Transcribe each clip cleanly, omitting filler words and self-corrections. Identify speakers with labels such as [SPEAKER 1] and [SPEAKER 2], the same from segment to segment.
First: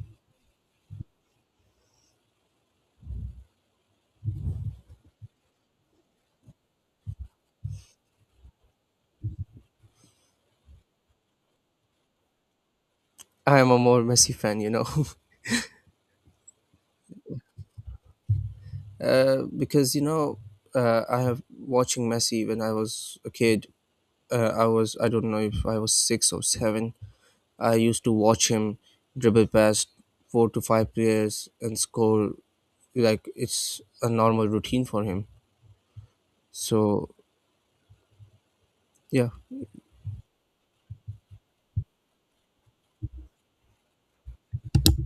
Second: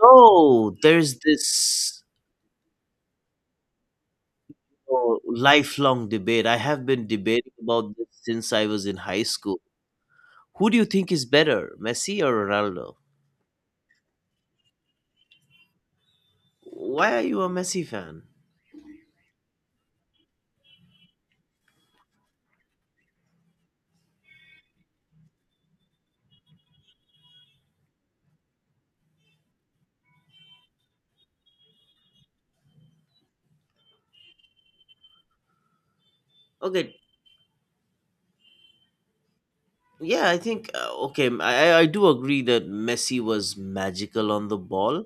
[SPEAKER 1] So there's this oh, lifelong debate. I have been debating about this since I was in high school. Who do you think is better, Messi or Ronaldo?
[SPEAKER 2] I am a more Messi fan, you know.
[SPEAKER 1] Why are you a Messi fan?
[SPEAKER 2] Because I have watching Messi when I was a kid. I was, I don't know if I was six or seven. I used to watch him dribble past four to five players and score like it's a normal routine for him.
[SPEAKER 1] Okay,
[SPEAKER 2] So yeah.
[SPEAKER 1] yeah, I think okay, I do agree that Messi was magical on the ball,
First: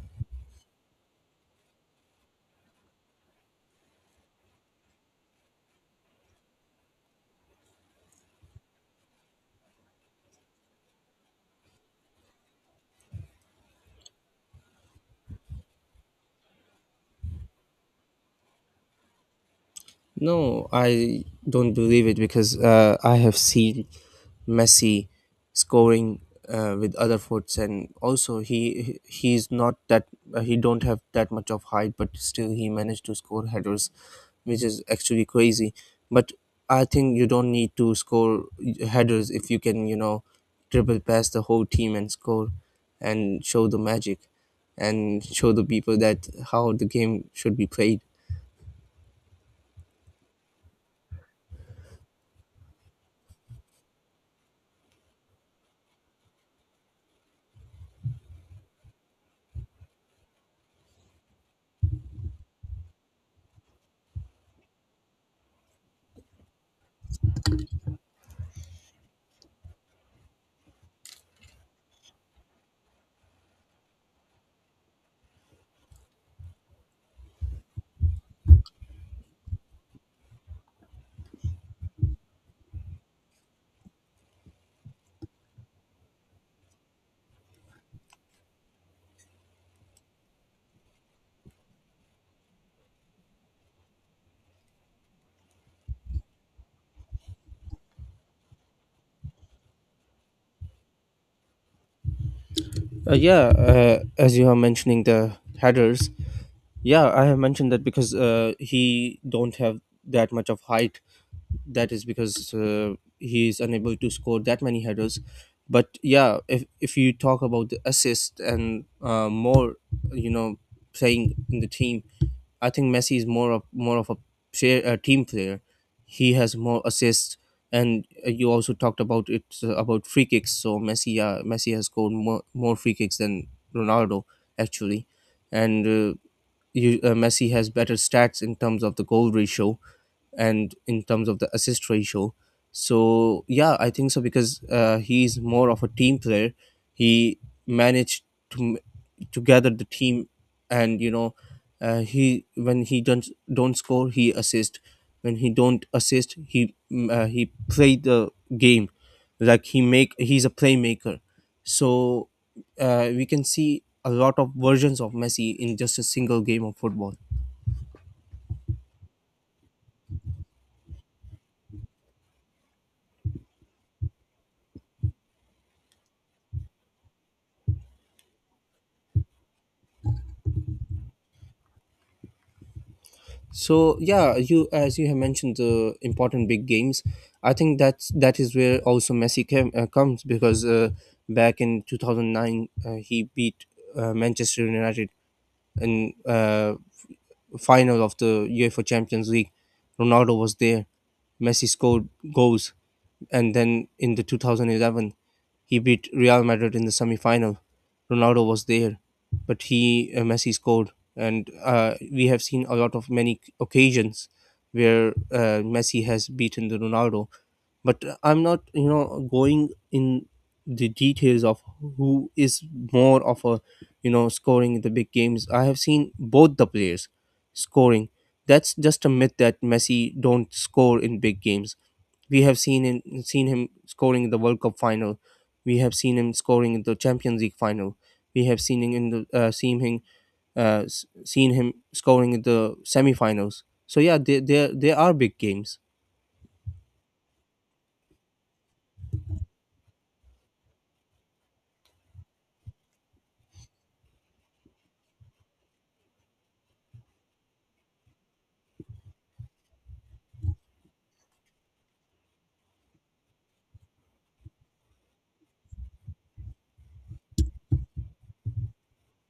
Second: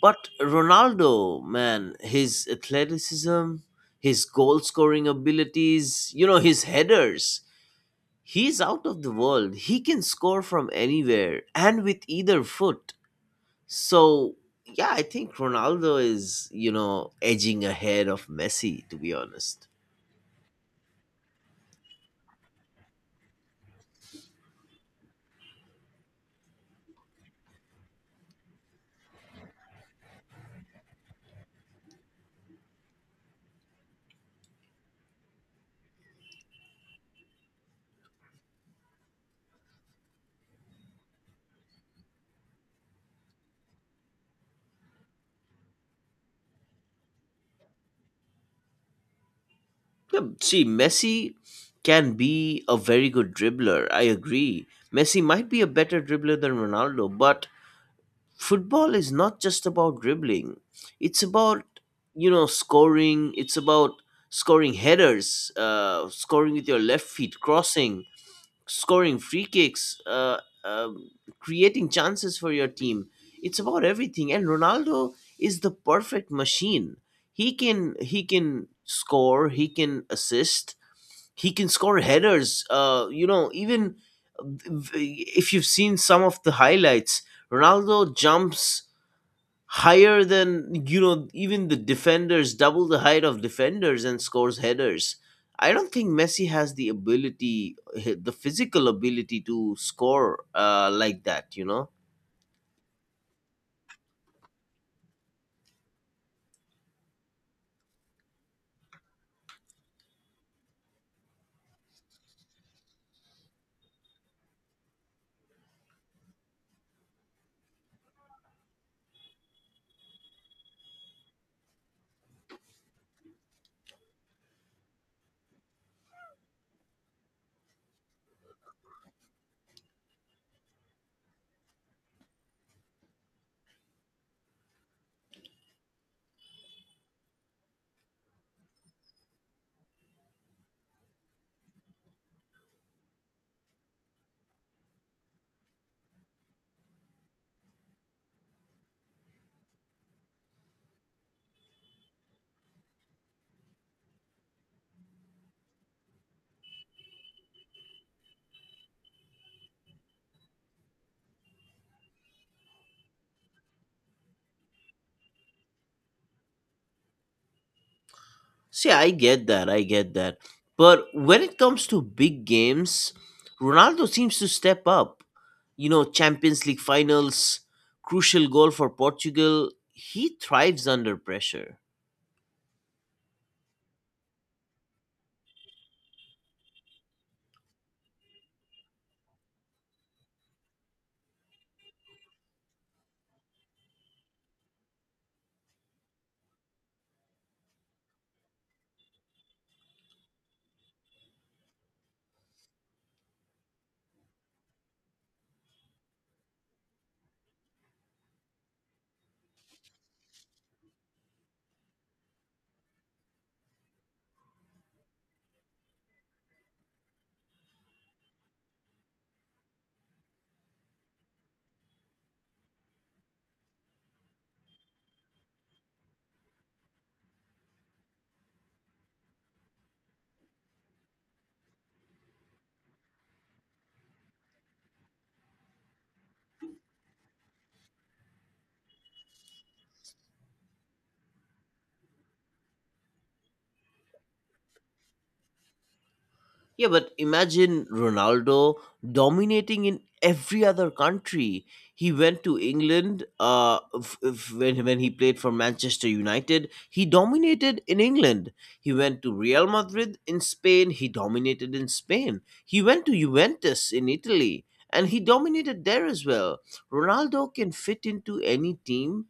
[SPEAKER 1] but Ronaldo, man, his athleticism, his goal scoring abilities, his headers. He's out of the world. He can score from anywhere and with either foot. So, yeah, I think Ronaldo is, edging ahead of Messi, to be honest.
[SPEAKER 2] No, I don't believe it because I have seen Messi scoring with other foots, and also he's not that he don't have that much of height, but still he managed to score headers, which is actually crazy. But I think you don't need to score headers if you can, dribble past the whole team and score, and show the magic, and show the people that how the game should be played.
[SPEAKER 1] Yeah, see, Messi can be a very good dribbler. I agree. Messi might be a better dribbler than Ronaldo, but football is not just about dribbling. It's about, scoring. It's about scoring headers, scoring with your left feet, crossing scoring free kicks, um, creating chances for your team. It's about everything. And Ronaldo is the perfect machine. He can score. He can assist. He can score headers. Even if you've seen some of the highlights, Ronaldo jumps higher than even the defenders, double the height of defenders, and scores headers. I don't think Messi has the physical ability to score like that.
[SPEAKER 2] Yeah, as you are mentioning the headers, yeah, I have mentioned that because he don't have that much of height. That is because he is unable to score that many headers. But yeah, if you talk about the assist and more, you know, playing in the team, I think Messi is more of a, share, a team player. He has more assists, and you also talked about it about free kicks. So Messi, Messi has scored more free kicks than Ronaldo actually, and you, Messi has better stats in terms of the goal ratio and in terms of the assist ratio. So yeah, I think so because he's more of a team player. He managed to m- to gather the team, and you know, he, when he don't score, he assist. When he don't assist, he he play the game, like he's a playmaker. So we can see a lot of versions of Messi in just a single game of football.
[SPEAKER 1] See, I get that, but when it comes to big games, Ronaldo seems to step up, Champions League finals, crucial goal for Portugal. He thrives under pressure.
[SPEAKER 2] So yeah, you, as you have mentioned the important big games, I think that is where also comes because back in 2009 he beat Manchester United in final of the UEFA Champions League. Ronaldo was there. Messi scored goals, and then in the 2011 he beat Real Madrid in the semi-final. Ronaldo was there, but he Messi scored, and we have seen a lot of many occasions where Messi has beaten the Ronaldo. But I'm not, you know, going in the details of who is more of a, you know, scoring in the big games. I have seen both the players scoring. That's just a myth that Messi don't score in big games. We have seen seen him scoring in the World Cup final. We have seen him scoring in the Champions League final. We have seen him in the seen seen him scoring in the semi-finals. So yeah, they they are big games.
[SPEAKER 1] Yeah, but imagine Ronaldo dominating in every other country. He went to England, when he played for Manchester United. He dominated in England. He went to Real Madrid in Spain. He dominated in Spain. He went to Juventus in Italy and he dominated there as well. Ronaldo can fit into any team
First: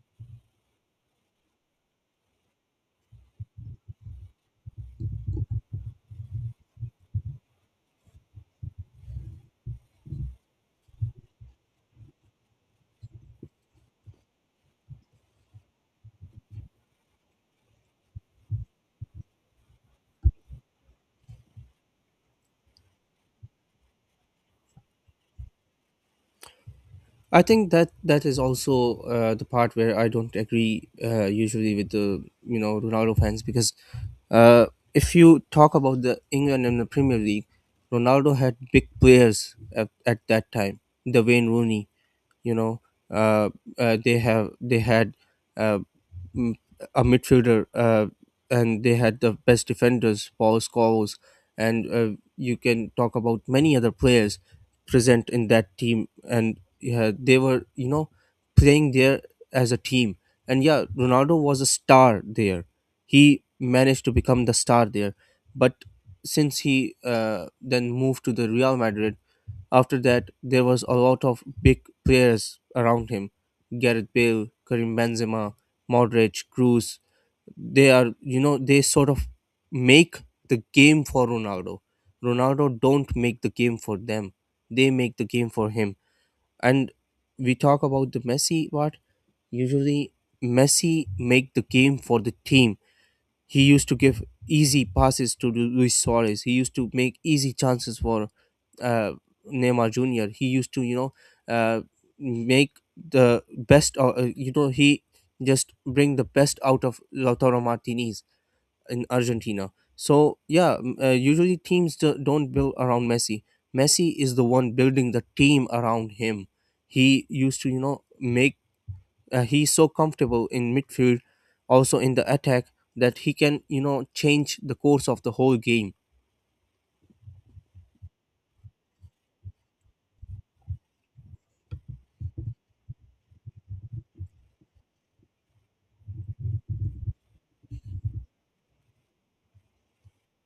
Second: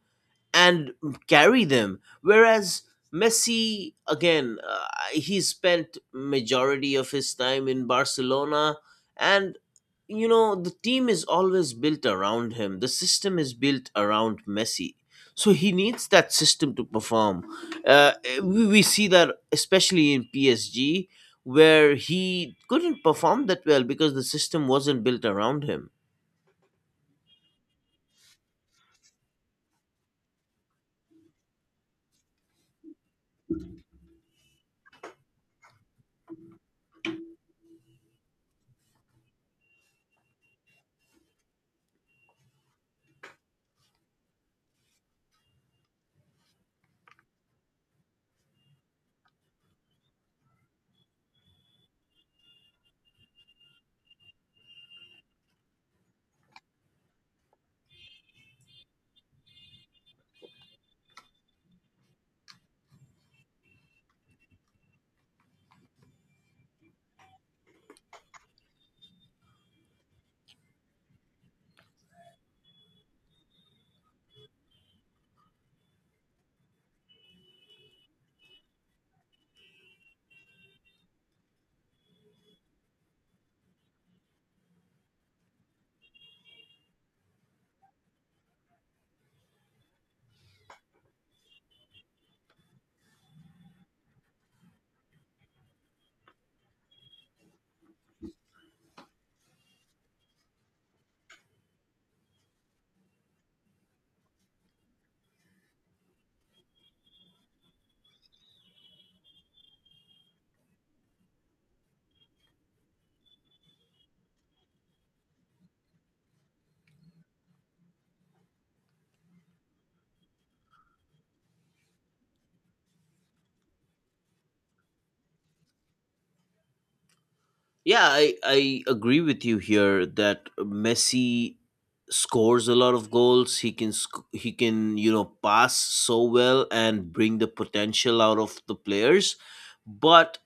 [SPEAKER 1] and carry them. Whereas Messi, again, he spent majority of his time in Barcelona, and the team is always built around him. The system is built around Messi, so he needs that system to perform. Uh, we see that especially in PSG, where he couldn't perform that well because the system wasn't built around him.
[SPEAKER 2] I think that is also the part where I don't agree usually with the, you know, Ronaldo fans because uh, if you talk about the England and the Premier League, Ronaldo had big players at that time. The Wayne Rooney, you know uh, they had uh, m- a midfielder, and they had the best defenders, Paul Scholes, and you can talk about many other players present in that team, and yeah, they were, you know, playing there as a team, and yeah, Ronaldo was a star there. He managed to become the star there, but since he then moved to the Real Madrid, after that, there was a lot of big players around him. Gareth Bale, Karim Benzema, Modric, Cruz. They are, you know, they sort of make the game for Ronaldo. Ronaldo don't make the game for them. They make the game for him. And we talk about the Messi part. Usually, Messi make the game for the team. He used to give easy passes to Luis Suarez. He used to make easy chances for uh, Neymar Jr. He used to, you know, uh, make the best, you know, he just bring the best out of Lautaro Martinez in Argentina. So, yeah, usually teams don't build around Messi. Messi is the one building the team around him. He used to, you know, make he's so comfortable in midfield, also in the attack, that he can, you know, change the course of the whole game.
[SPEAKER 1] Yeah, I agree with you here that Messi scores a lot of goals. He can pass so well and bring the potential out of the players, but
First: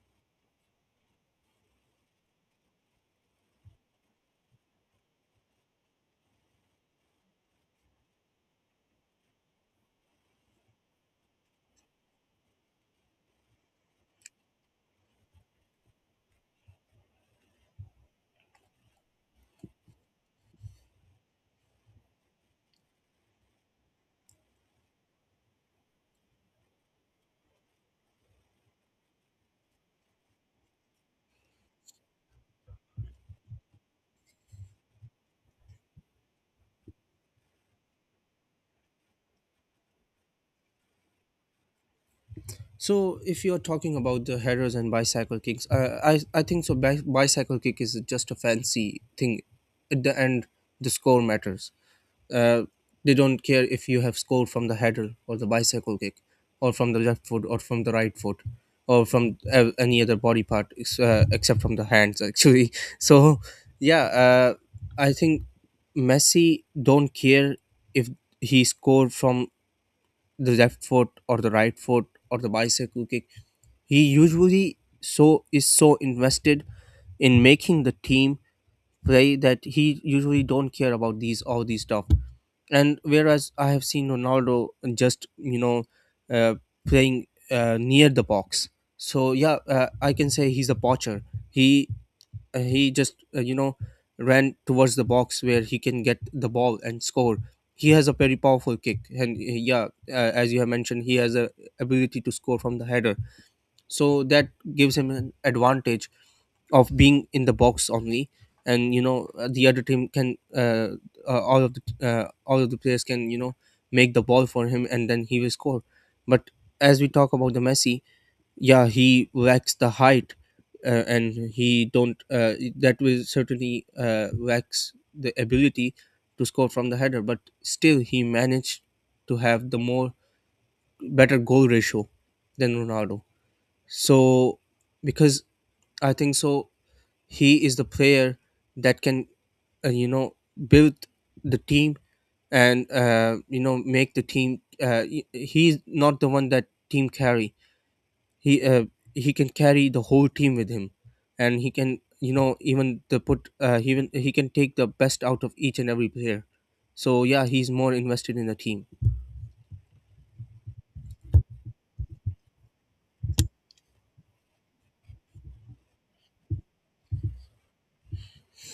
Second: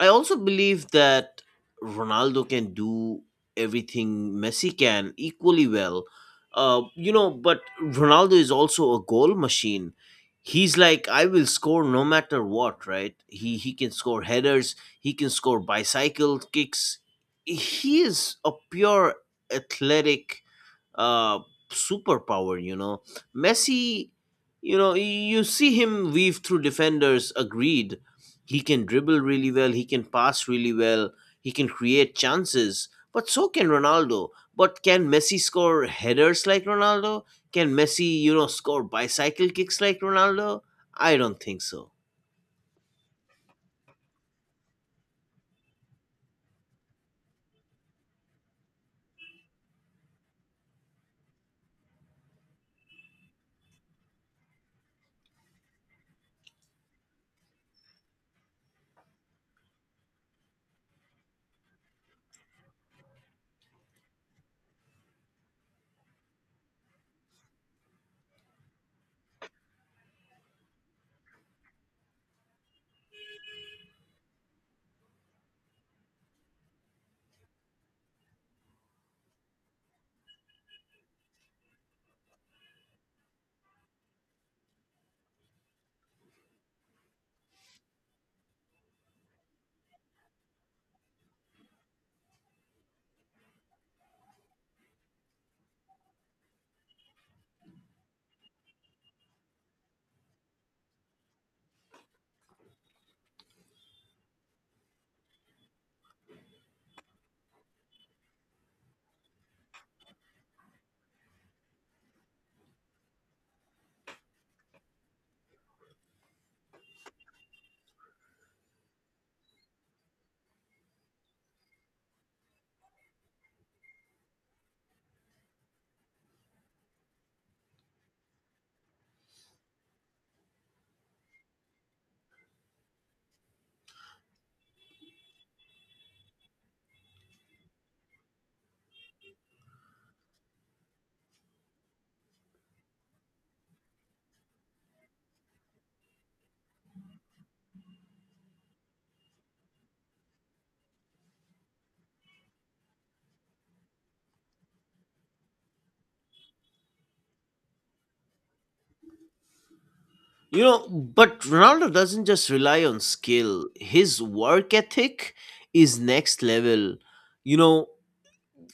[SPEAKER 1] I also believe that Ronaldo can do everything Messi can equally well. But Ronaldo is also a goal machine. He's like, I will score no matter what, right? He can score headers, he can score bicycle kicks. He is a pure athletic uh, superpower. Messi. You see him weave through defenders. Agreed, he can dribble really well. He can pass really well. He can create chances. But so can Ronaldo. But can Messi score headers like Ronaldo? Can Messi, score bicycle kicks like Ronaldo? I don't think so.
[SPEAKER 2] So if you're talking about the headers and bicycle kicks, I think so. Bicycle kick is just a fancy thing. At the end, the score matters. Uh, they don't care if you have scored from the header or the bicycle kick, or from the left foot or from the right foot, or from any other body part except from the hands actually. So yeah, I think Messi don't care if he scored from the left foot or the right foot or the bicycle kick. He usually is so invested in making the team play that he usually don't care about these stuff. And whereas I have seen Ronaldo just, you know, uh, playing near the box. So yeah, I can say he's a poacher. He he just you know, ran towards the box where he can get the ball and score. He has a very powerful kick, and yeah, as you have mentioned, he has a ability to score from the header. So that gives him an advantage of being in the box only, and you know, the other team can all of the players can, you know, make the ball for him, and then he will score. But as we talk about the Messi, yeah, he lacks the height, and he don't that will certainly lacks the ability to score from the header, but still he managed to have the more better goal ratio than Ronaldo. So because I think so, he is the player that can you know, build the team, and you know, make the team. He's not the one that team carry. he uh, he can carry the whole team with him, and he can, you know, even the put he even he can take the best out of each and every player. So yeah, he's more invested in the team.
[SPEAKER 1] But Ronaldo doesn't just rely on skill. His work ethic is next level. You know,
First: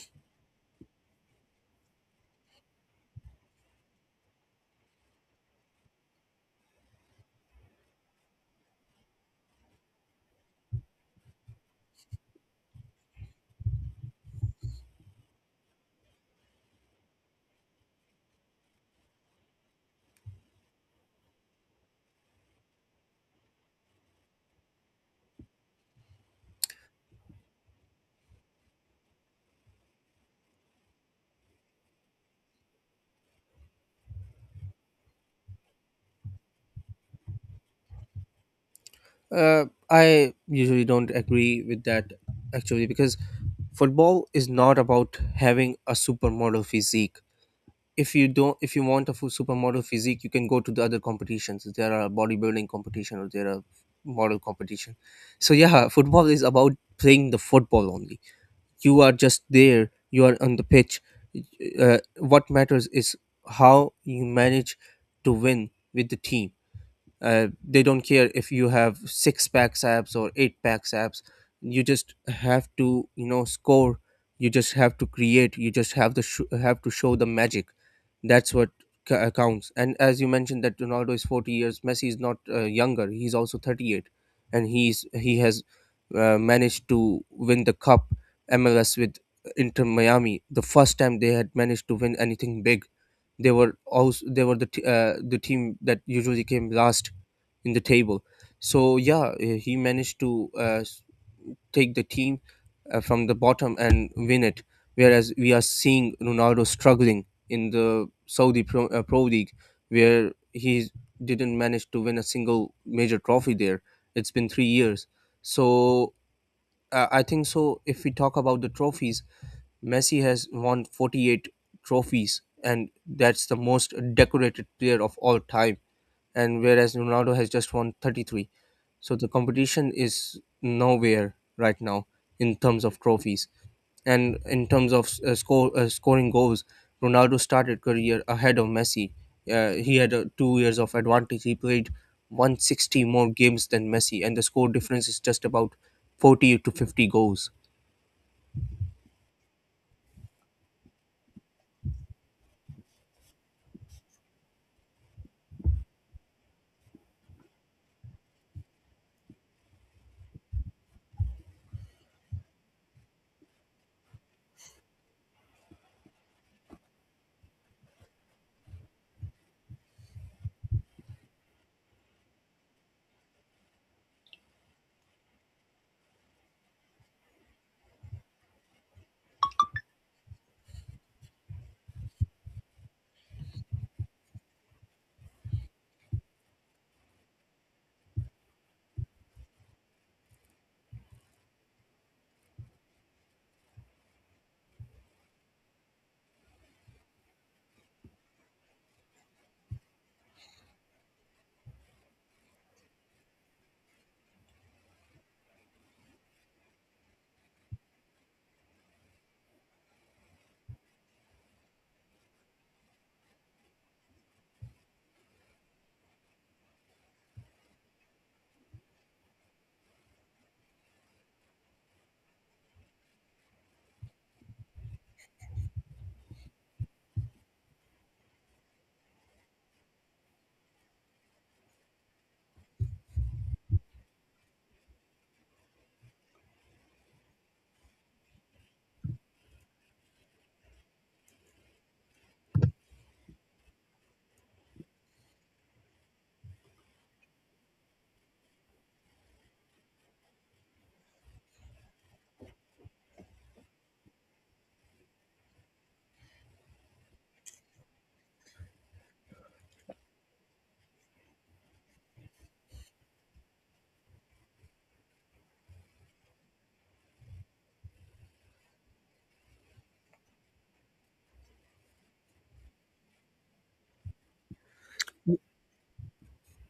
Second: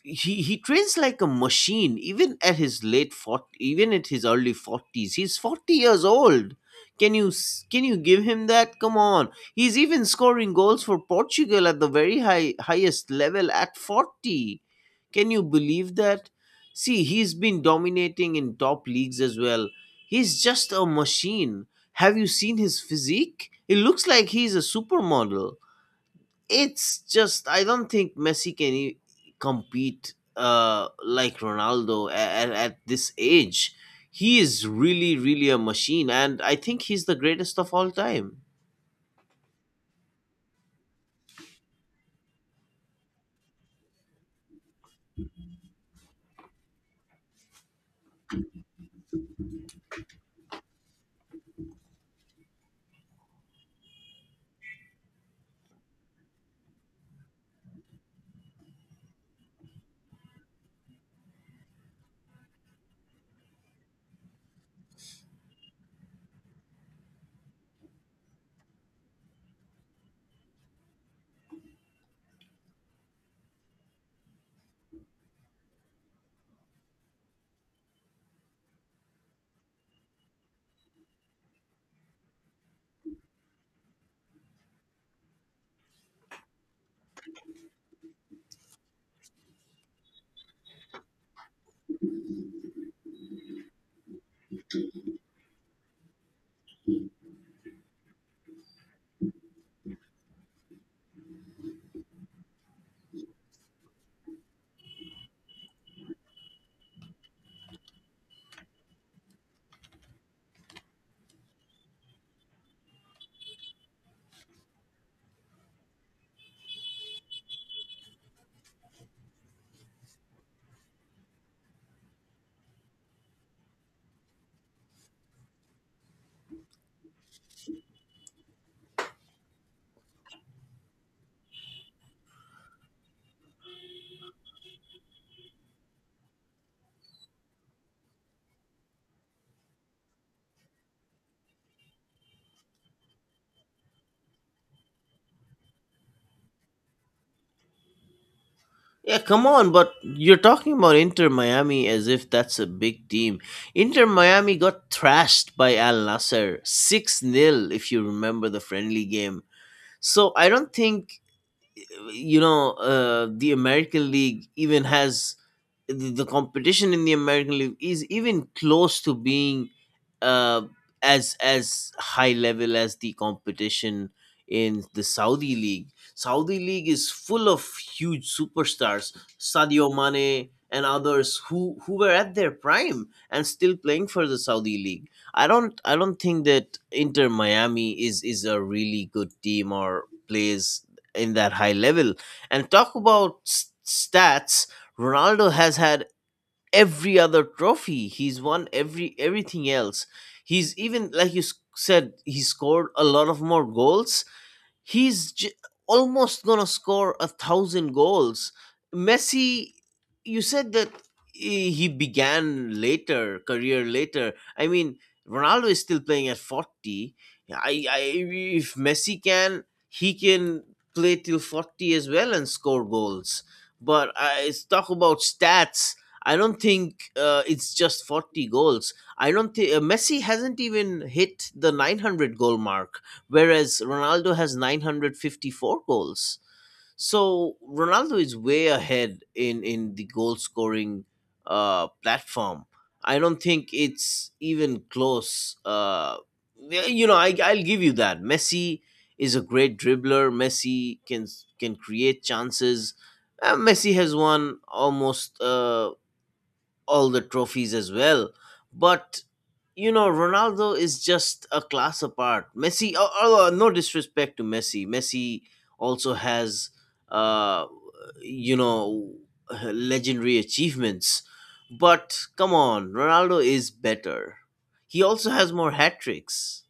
[SPEAKER 1] he trains like a machine even at his late 40, even at his early 40s. He's 40 years old. Can you give him that? Come on. He's even scoring goals for Portugal at the very highest level at 40. Can you believe that? See, he's been dominating in top leagues as well. He's just a machine. Have you seen his physique? It looks like he's a supermodel. It's just, I don't think Messi can compete like Ronaldo at this age. He is really, really a machine, and I think he's the greatest of all time.
[SPEAKER 2] I usually don't agree with that actually because football is not about having a supermodel physique. If you want a full supermodel physique, you can go to the other competitions. There are bodybuilding competition, or there are model competition. So yeah, football is about playing the football only. You are just there, you are on the pitch. What matters is how you manage to win with the team. They don't care if you have six packs abs or eight packs abs. You just have to, you know, score. You just have to create. You just have to show the magic. That's what counts. And as you mentioned that Ronaldo is 40 years, Messi is not younger. He's also 38, and he has managed to win the cup, MLS, with Inter Miami, the first time they had managed to win anything big. They were also, they were the team that usually came last in the table. So yeah, he managed to take the team from the bottom and win it. Whereas we are seeing Ronaldo struggling in the Pro League, where he didn't manage to win a single major trophy there. It's been 3 years. So I think so. If we talk about the trophies, Messi has won 48 trophies, and that's the most decorated player of all time, and whereas Ronaldo has just won 33. So the competition is nowhere right now in terms of trophies and in terms of score scoring goals. Ronaldo started career ahead of Messi. He had 2 years of advantage. He played 160 more games than Messi, and the score difference is just about 40 to 50 goals.
[SPEAKER 1] Yeah, come on, but you're talking about Inter Miami as if that's a big team. Inter Miami got thrashed by Al Nasser 6 nil, if you remember, the friendly game. So I don't think the American League even has the competition in the American League is even close to being uh, as high level as the competition in the Saudi League. Saudi League is full of huge superstars, Sadio Mane and others who were at their prime and still playing for the Saudi League. I don't think that Inter Miami is a really good team or plays in that high level. And talk about stats. Ronaldo has had every other trophy. He's won everything else. He's even like you said, he scored a lot of more goals. He's almost gonna score 1,000 goals. Messi, you said that he began later, career later. I mean, Ronaldo is still playing at 40. I if Messi can, he can play till 40 as well and score goals. But I it's talk about stats. I don't think it's just 40 goals. I don't think Messi hasn't even hit the 900 goal mark whereas Ronaldo has 954 goals. So Ronaldo is way ahead in the goal scoring platform. I don't think it's even close. Yeah, I'll give you that. Messi is a great dribbler. Messi can create chances. Messi has won almost all the trophies as well. But Ronaldo is just a class apart. Messi, although no disrespect to Messi, Messi also has uh, you know, legendary achievements. But come on, Ronaldo is better. He also has more hat tricks.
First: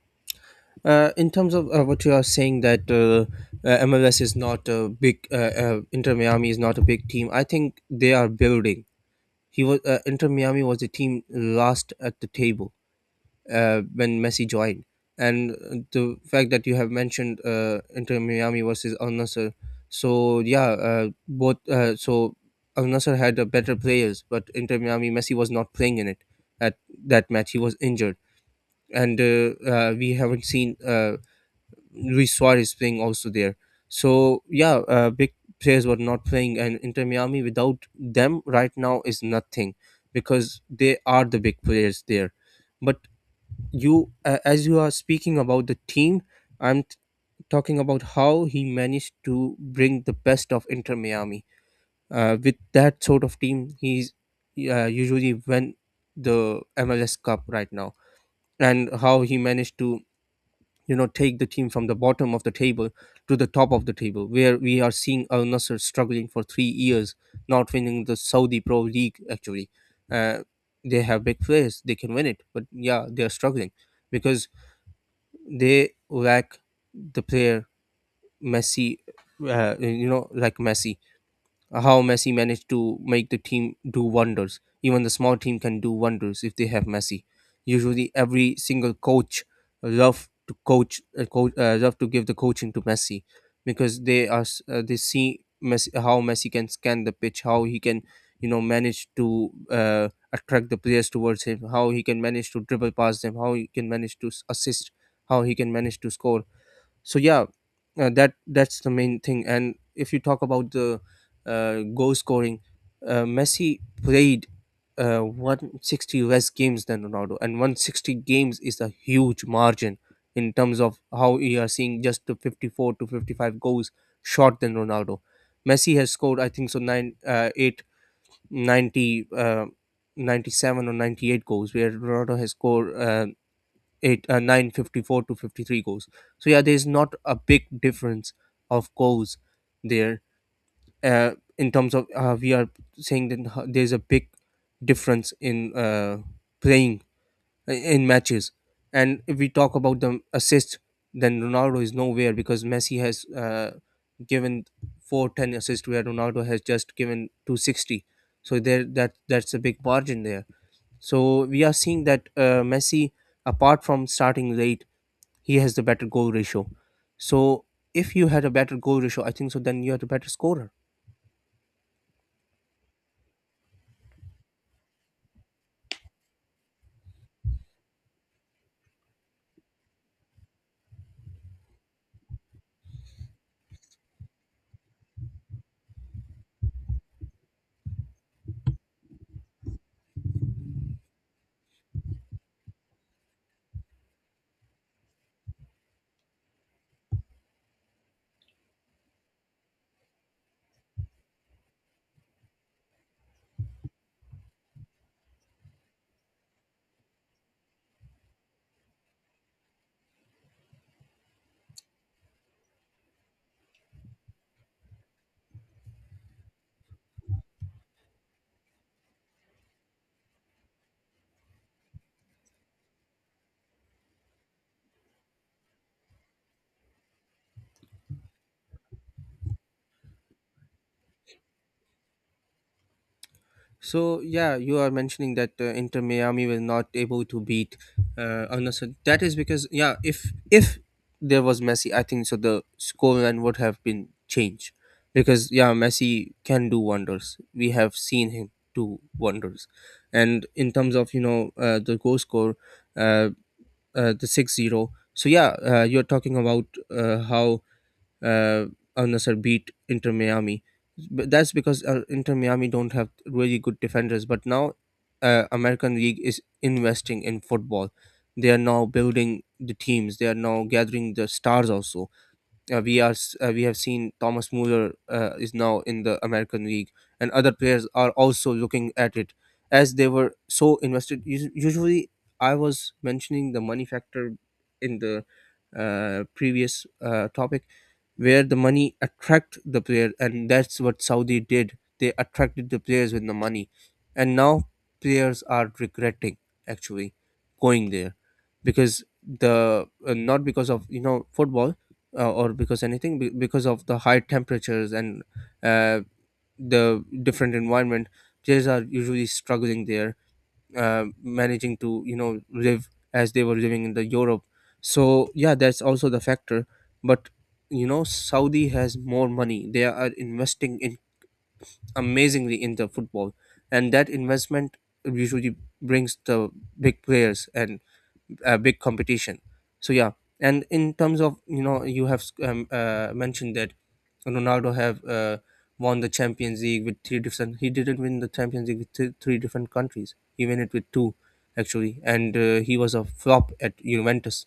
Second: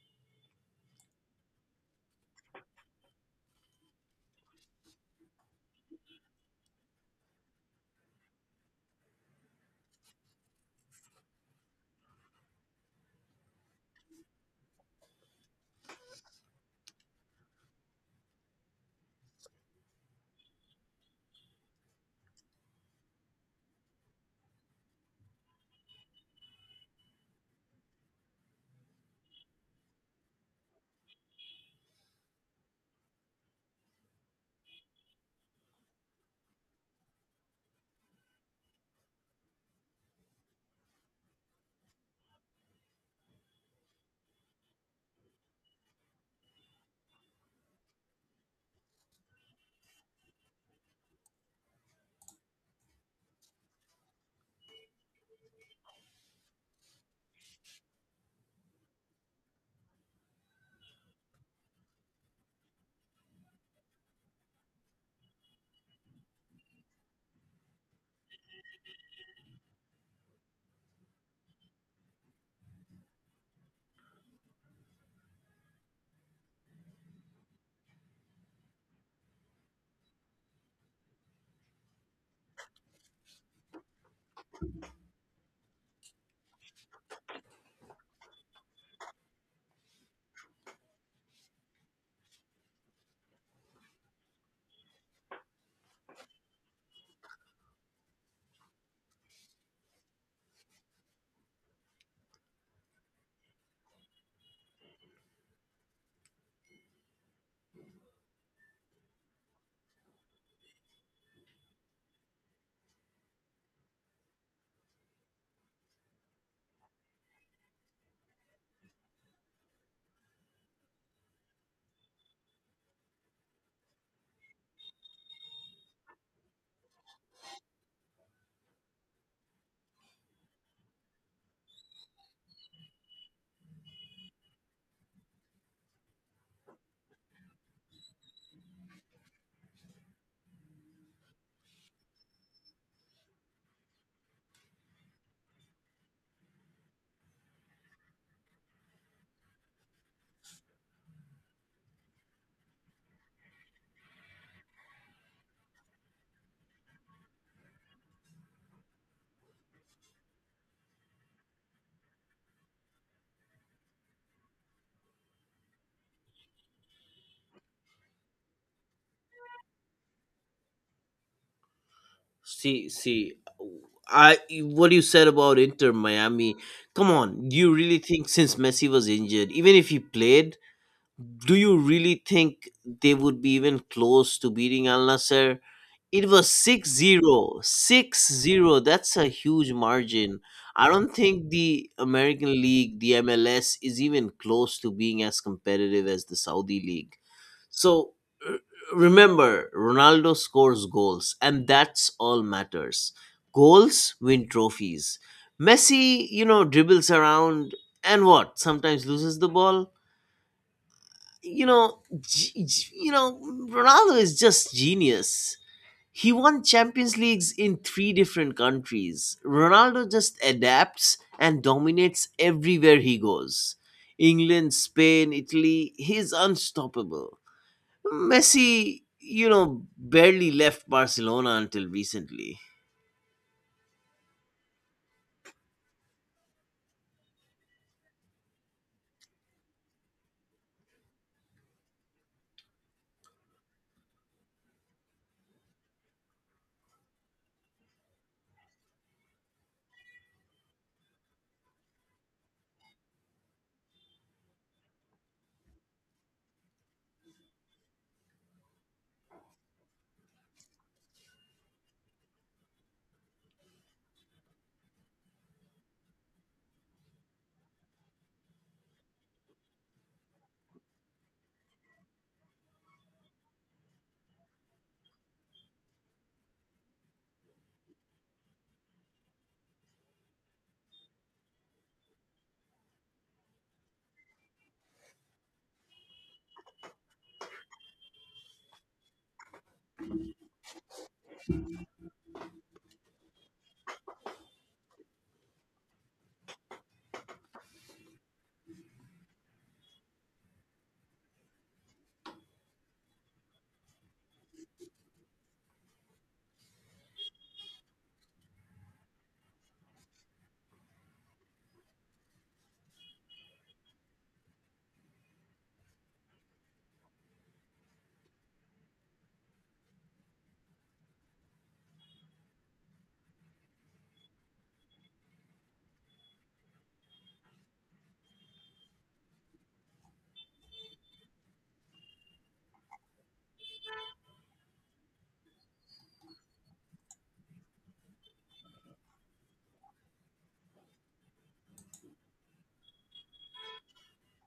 [SPEAKER 2] In terms of what you are saying that MLS is not a big, Inter Miami is not a big team. I think they are building. He was, Inter Miami was the team last at the table when Messi joined, and the fact that you have mentioned Inter Miami versus Al Nassr, so yeah, both so Al Nassr had better players, but Inter Miami, Messi was not playing in it at that match. He was injured, and we haven't seen Luis Suarez playing also there. So yeah, big players were not playing, and Inter Miami without them right now is nothing because they are the big players there. But as you are speaking about the team, I'm t- talking about how he managed to bring the best of Inter Miami. With that sort of team, he's usually win the MLS Cup right now, and how he managed to take the team from the bottom of the table to the top of the table, where we are seeing Al Nasser struggling for 3 years, not winning the Saudi Pro League actually. uh, they have big players, they can win it, but yeah, they are struggling because they lack the player Messi. Like Messi, how Messi managed to make the team do wonders. Even the small team can do wonders if they have Messi. Usually, every single coach love to coach, coach love to give the coaching to Messi, because they see Messi, how Messi can scan the pitch, how he can manage to attract the players towards him, how he can manage to dribble past them, how he can manage to assist, how he can manage to score. So yeah, that's the main thing. And if you talk about the goal scoring, messi played 160 less games than ronaldo, and 160 games is a huge margin in terms of how you are seeing just the 54 to 55 goals short than ronaldo. Messi has scored, I think so, 9 uh, eight ninety, uh, 97 or 98 goals, where ronaldo has scored eight 954 to 53 goals. So yeah, there's not a big difference of goals there. uh, in terms of we are saying that there's a big difference in playing in matches. And if we talk about the assist, then ronaldo is nowhere, because messi has given 410 assists, where ronaldo has just given 260. So there, that's a big margin there. So we are seeing that messi, apart from starting late, he has the better goal ratio. So if you had a better goal ratio, I think so, then you are the better scorer.
[SPEAKER 1] See, see, I what you said about Inter Miami. Come on, do you really think, since Messi was injured, even if he played, do you really think they would be even close to beating Al Nasser? It was 6-0. That's a huge margin. I don't think the American League, the MLS, is even close to being as competitive as the Saudi League. So, r- remember, Ronaldo scores goals, and that's all matters. Goals win trophies. Messi, dribbles around and what? Sometimes loses the ball you know, g- g- you know, Ronaldo is just genius. He won Champions Leagues in three different countries. Ronaldo just adapts and dominates everywhere he goes. England, Spain, Italy, he's unstoppable. Messi, barely left Barcelona until recently.
[SPEAKER 2] So yeah, you are mentioning that Inter Miami was not able to beat Al Nassr. That is because yeah, if there was Messi, I think so the scoreline would have been changed, because yeah, Messi can do wonders. We have seen him do wonders, and in terms of the goal score, uh, the 6-0. So yeah, you're talking about how uh, Al Nassr beat Inter Miami. But that's because Inter Miami don't have really good defenders. But now, American League is investing in football. They are now building the teams. They are now gathering the stars also. We have seen Thomas Muller is now in the American League, and other players are also looking at it as they were so invested. Usually, I was mentioning the money factor in the previous topic, where the money attract the player, and that's what Saudi did. They attracted the players with the money, and now players are regretting actually going there, because the not because of football or because anything because of the high temperatures and uh, the different environment. Players are usually struggling there, managing to live as they were living in the europe. So yeah, that's also the factor. But saudi has more money, they are investing in amazingly in the football, and that investment usually brings the big players and a big competition. So yeah. And in terms of you have mentioned that ronaldo have won the champions league with three different he didn't win the champions league with three different countries, he won it with two actually. And he was a flop at juventus.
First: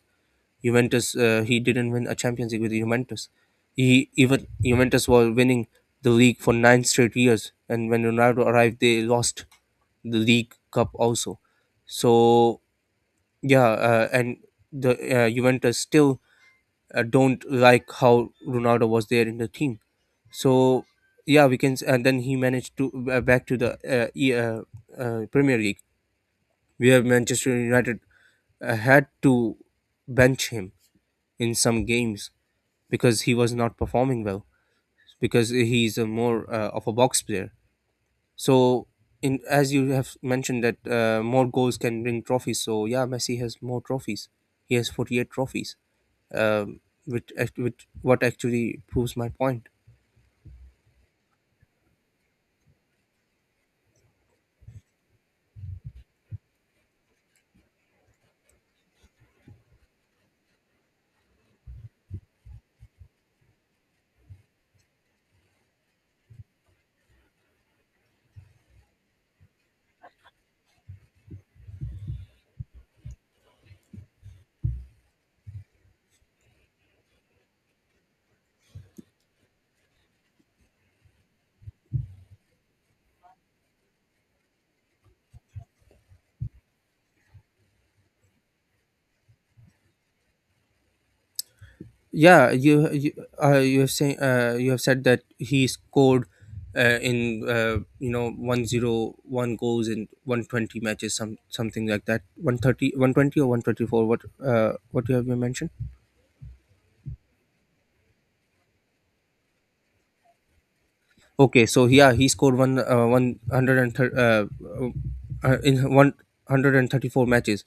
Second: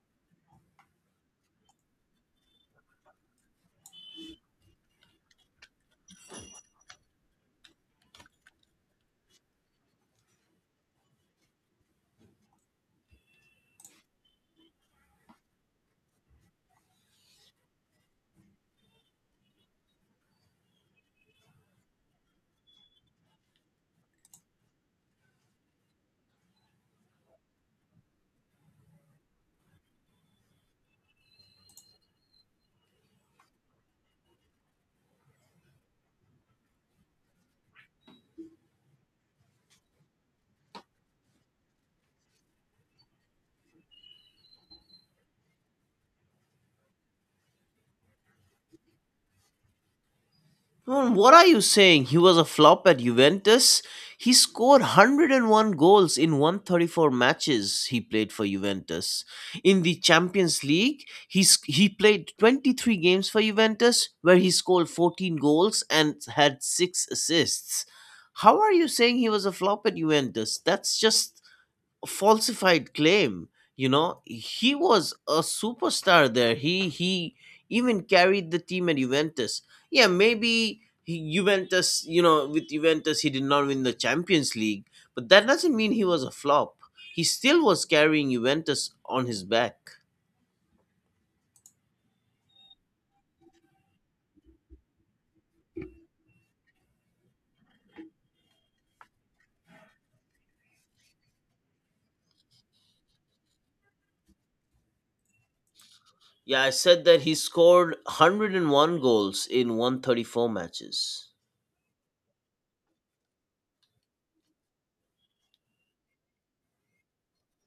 [SPEAKER 2] He didn't win a champions league with juventus. He even juventus were winning the league for 9 straight years, and when ronaldo arrived, they lost the league cup also. So yeah, and the Juventus still don't like how Ronaldo was there in the team. So yeah, And then he managed to back to the Premier League, where Manchester United had to bench him in some games because he was not performing well. Because he's a more of a box player. So, in as you have mentioned that more goals can bring trophies. So yeah, Messi has more trophies. He has 48 trophies. um, which what actually proves my point.
[SPEAKER 1] Man, what are you saying? He was a flop at Juventus. He scored 101 goals in 134 matches he played for Juventus. In the Champions League, he played 23 games for Juventus, where he scored 14 goals and had 6 assists. How are you saying he was a flop at Juventus? That's just falsified claim. He was a superstar there. He even carried the team at Juventus. Yeah, maybe, he, juventus you know with Juventus he did not win the Champions League, but that doesn't mean he was a flop. He still was carrying Juventus on his back.
[SPEAKER 2] Yeah, you have said that he scored in you know 101 goals in 120 matches, some something like that, 130, 120, or 124, what you have you mentioned.
[SPEAKER 1] Yeah, I said that he scored 101 goals in 134 matches.
[SPEAKER 2] Okay so yeah he scored one uh, 130 uh, uh, in 134 matches.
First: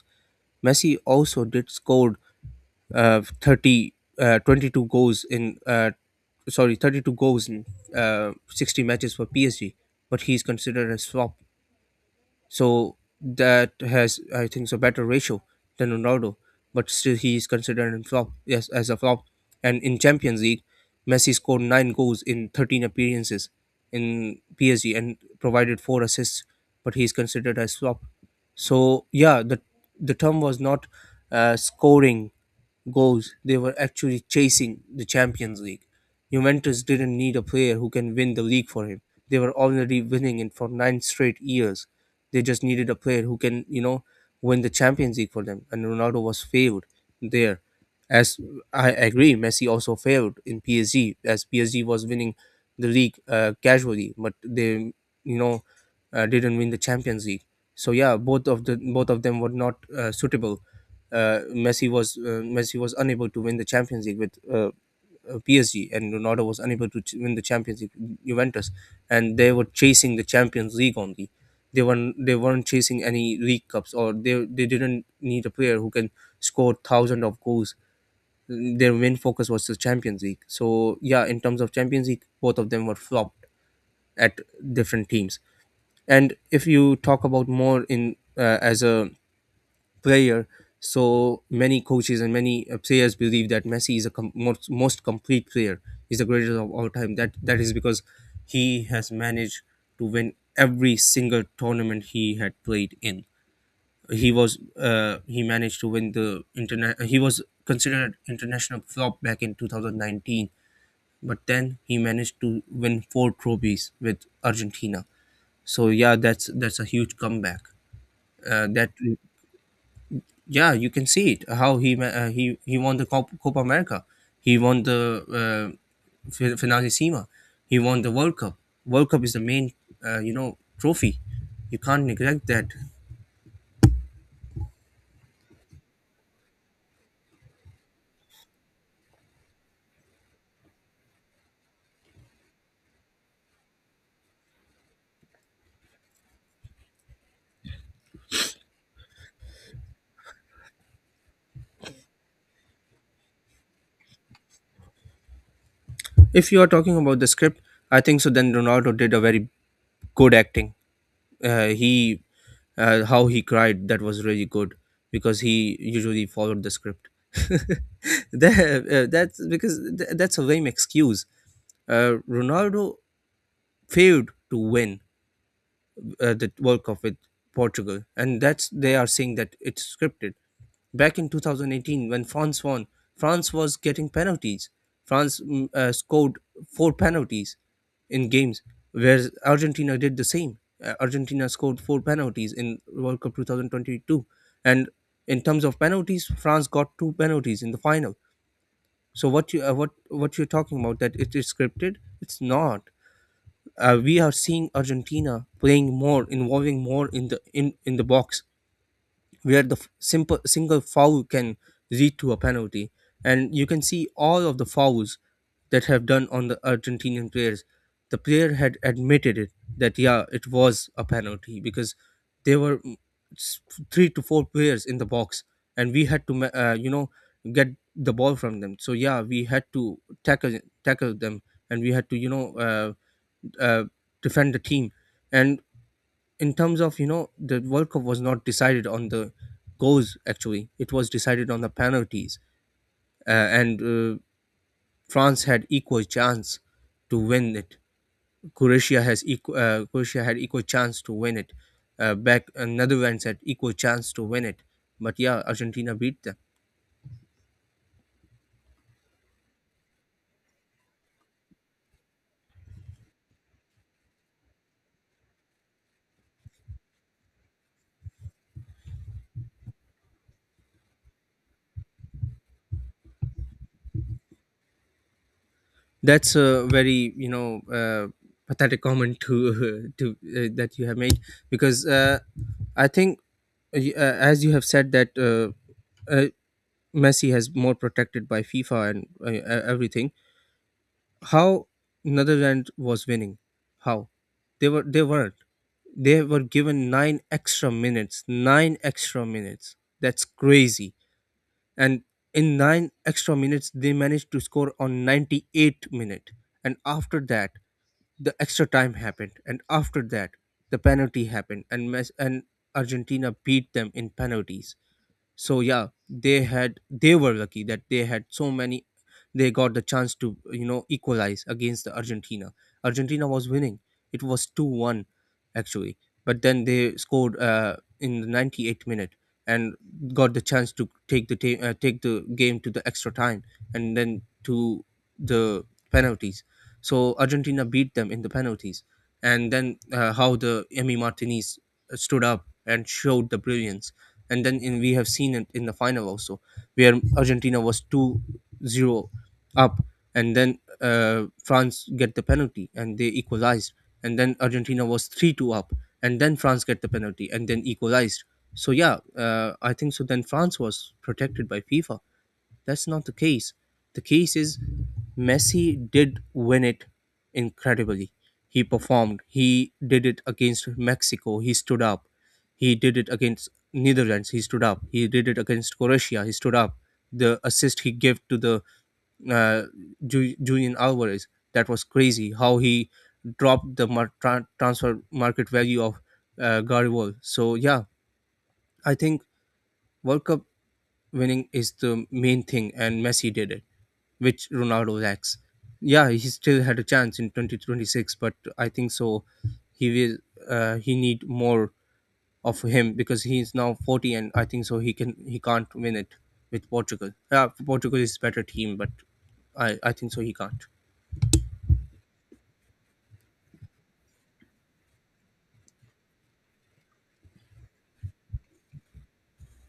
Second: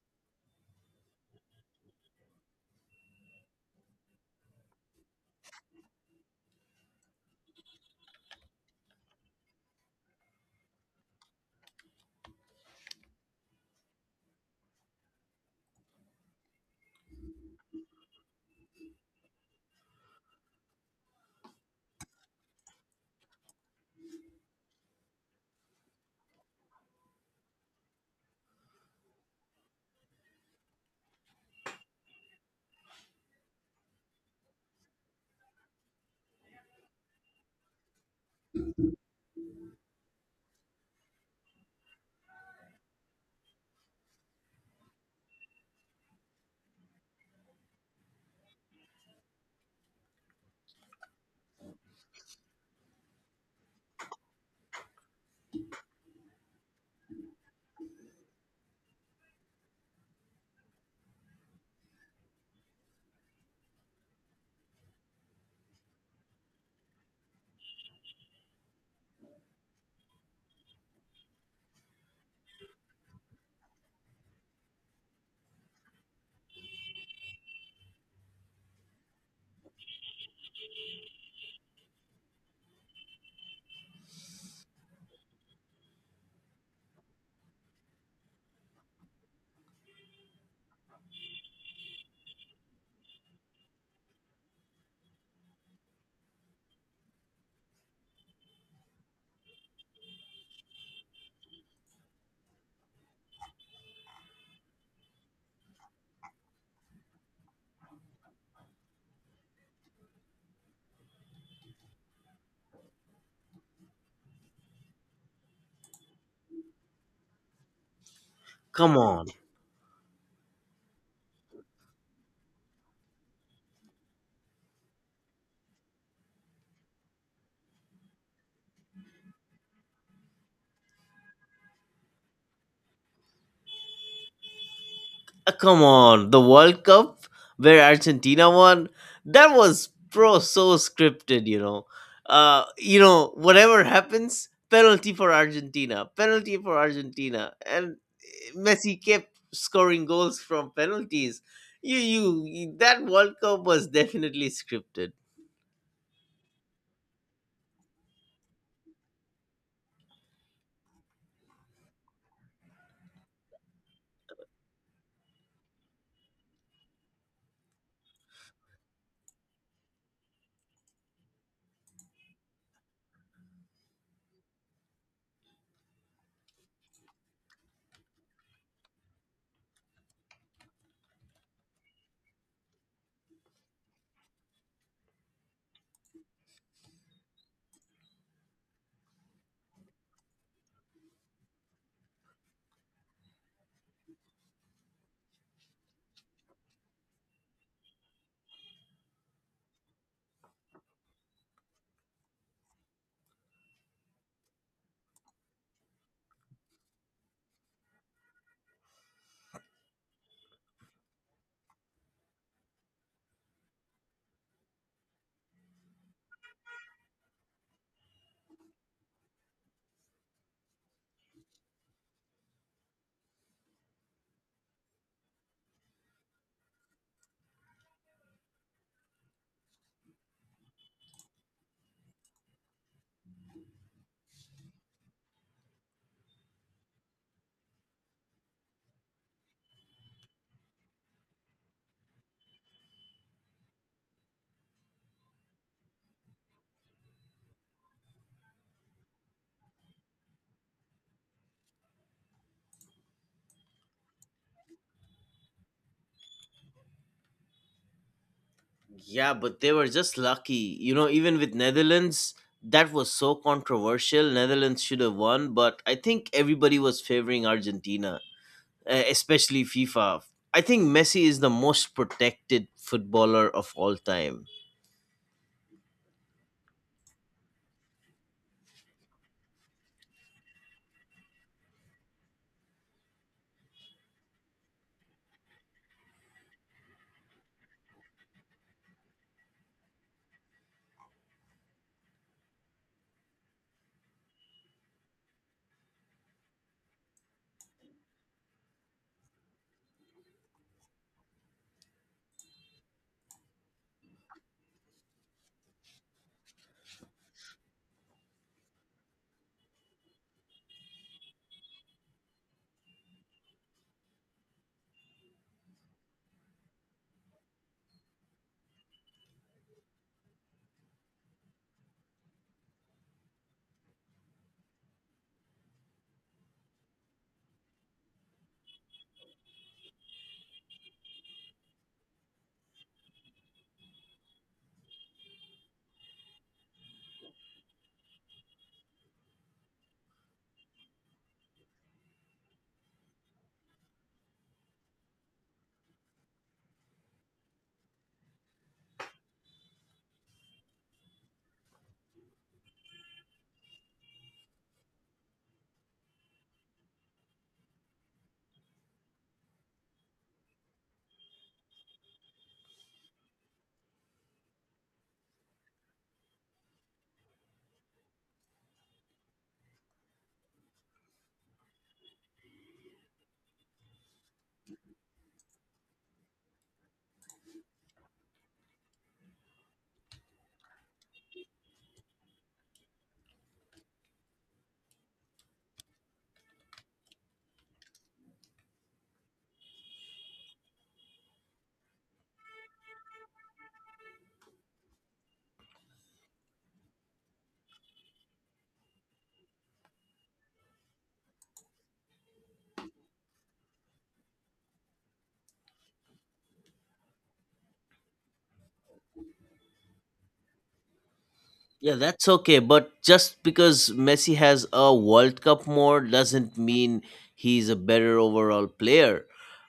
[SPEAKER 2] Messi also did scored uh, 30 uh, 22 goals in uh, sorry 32 goals in 60 matches for PSG, but he's considered a swap. So that has, I think, so better ratio than Ronaldo. But still, he is considered a flop. Yes, as a flop. And in Champions League, Messi scored nine goals in 13 appearances in PSG and provided four assists. But he is considered as flop. So yeah, the term was not scoring goals; they were actually chasing the Champions League. Juventus didn't need a player who can win the league for him. They were already winning it for 9 straight years. They just needed a player who can, you know, win the Champions League for them. And Ronaldo was failed there. As I agree, Messi also failed in PSG as PSG was winning the league casually, but they, you know, didn't win the Champions League. So yeah, both of them were not suitable. Messi was unable to win the Champions League with PSG, and Ronaldo was unable to win the Champions League Juventus, and they were chasing the Champions League only. They weren't chasing any league cups, or they didn't need a player who can score thousands of goals. Their main focus was the Champions League. So yeah, in terms of Champions League, both of them were flopped at different teams. And if you talk about more in as a player. So many coaches and many players believe that Messi is a most complete player. He's the greatest of all time. That is because he has managed to win every single tournament he had played in. He managed to win the internet. He was considered international flop back in 2019, but then he managed to win 4 trophies with Argentina. So yeah, that's a huge comeback. That
[SPEAKER 1] Come on.
[SPEAKER 2] yeah, you can see it how he ma- he won the copa america, he won the uh, finalissima, he won the world cup. World cup is the main trophy, you can't neglect that.
[SPEAKER 1] Come on, the World Cup where Argentina won, that was pro so scripted. Whatever happens, penalty for Argentina, and Messi kept scoring goals from penalties. That World Cup was definitely scripted.
[SPEAKER 2] If you are talking about the script, I think so then ronaldo did a very good acting. He how he cried, that was really good, because he usually followed the script. That's a lame excuse. Ronaldo failed to win the World Cup with Portugal, and that's they are saying that it's scripted. Back in 2018, when France won, France was getting penalties. France scored 4 penalties in games, whereas Argentina did the same. Argentina scored 4 penalties in World Cup 2022, and in terms of penalties, France got 2 penalties in the final. So what you're talking about that it is scripted? It's not. We are seeing Argentina playing more, involving more in in the box, where the simple single foul can lead to a penalty, and you can see all of the fouls that have done on the Argentinian players. The player had admitted it that yeah, it was a penalty because there were s- three to four players in the box, and we had to get the ball from them. So yeah, we had to tackle them, and we had to you know. Uh, Defend the team. And in terms of you know the World Cup was not decided on the goals actually; it was decided on the penalties. And France had equal chance to win it. Croatia has equal. Croatia had equal chance to win it. Back Netherlands had equal chance to win it, but yeah, Argentina beat them.
[SPEAKER 1] Yeah, but they were just lucky. Even with Netherlands, that was so controversial. Netherlands should have won, but I think everybody was favoring Argentina, especially FIFA. I think Messi is the most protected footballer of all time.
[SPEAKER 2] That's a very you know pathetic comment to to that you have made, because I think as you have said that uh, Messi has more protected by FIFA and everything. How Netherlands was winning? How they were they weren't. They were given 9 extra minutes. 9 extra minutes. That's crazy. And in 9 extra minutes, they managed to score on 98th minute. And after that, the extra time happened. And after that, the penalty happened. And Argentina beat them in penalties. So yeah, they were lucky that they had so many, they got the chance to you know equalize against the argentina. Argentina was winning, it was 2-1 actually, but then they scored in the 98th minute, and got the chance to take the game to the extra time, and then to the penalties. So argentina beat them in the penalties. And then how the emmy martinez stood up and showed the brilliance. And then we have seen it in the final also, where argentina was 2-0 up, and then france get the penalty and they equalized, and then argentina was 3-2 up, and then france get the penalty and then equalized. So yeah, I think so then france was protected by fifa. That's not the case. The case is Messi did win it incredibly. He performed. He did it against Mexico. He stood up. He did it against Netherlands. He stood up. He did it against Croatia. He stood up. The assist he gave to the uh, Julian Alvarez, that was crazy. How he dropped the transfer market value of Garibald. So yeah, I think World Cup winning is the main thing, and Messi did it, which Ronaldo lacks. Yeah, he still had a chance in 2026, but I think so. He will. He need more of him because he is now 40, and I think so. He can. He can't win it with Portugal. Yeah, Portugal is better team, but I think so. He can't.
[SPEAKER 1] Yeah, that's okay. But just because Messi has a World Cup more doesn't mean he's a better overall player.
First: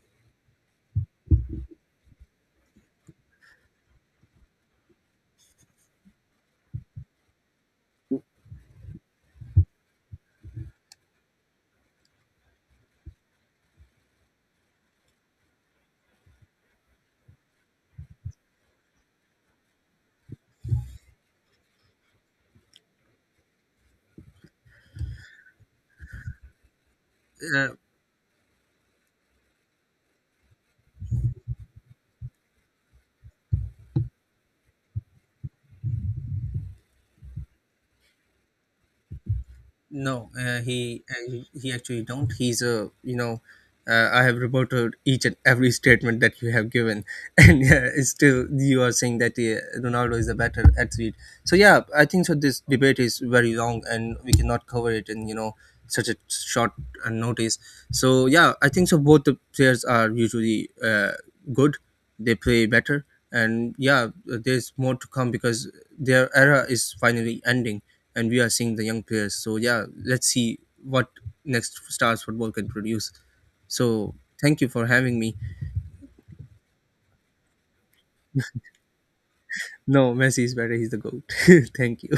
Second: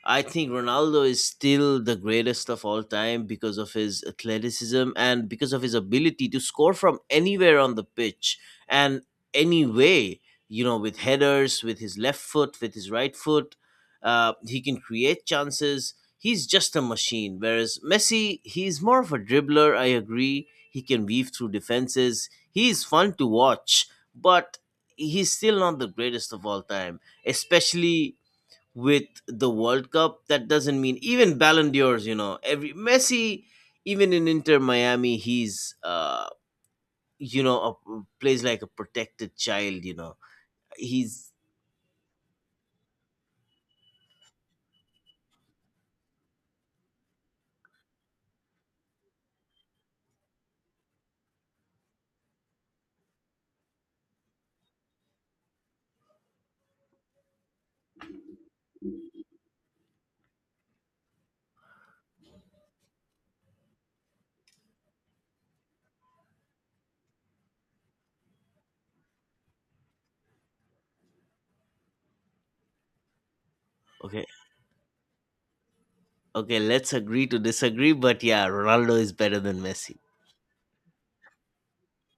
[SPEAKER 1] I think Ronaldo is still the greatest of all time because of his athleticism and because of his ability to score from anywhere on the pitch and any way, with headers, with his left foot, with his right foot. He can create chances. He's just a machine. Whereas Messi, he's more of a dribbler, I agree, he can weave through defenses. He is fun to watch, but he's still not the greatest of all time, especially with the World Cup. That doesn't mean even Ballon d'Ors, every Messi, even in Inter Miami, he's, you know, a, plays like a protected child. He's
[SPEAKER 2] He actually don't. He's a you know, I have reported each and every statement that you have given, and it's still you are saying that Ronaldo is a better athlete. So yeah, I think so, this debate is very long, and we cannot cover it in you know such a short notice. So yeah, I think so. Both the players are usually good, they play better, and yeah, there's more to come because their era is finally ending, and we are seeing the young players. So yeah, let's see what next stars football can produce. So
[SPEAKER 1] okay.
[SPEAKER 2] thank you for having me.
[SPEAKER 1] Okay, let's agree to disagree, but yeah, Ronaldo is better than Messi.
[SPEAKER 2] No, Messi is better. He's the goat. thank you.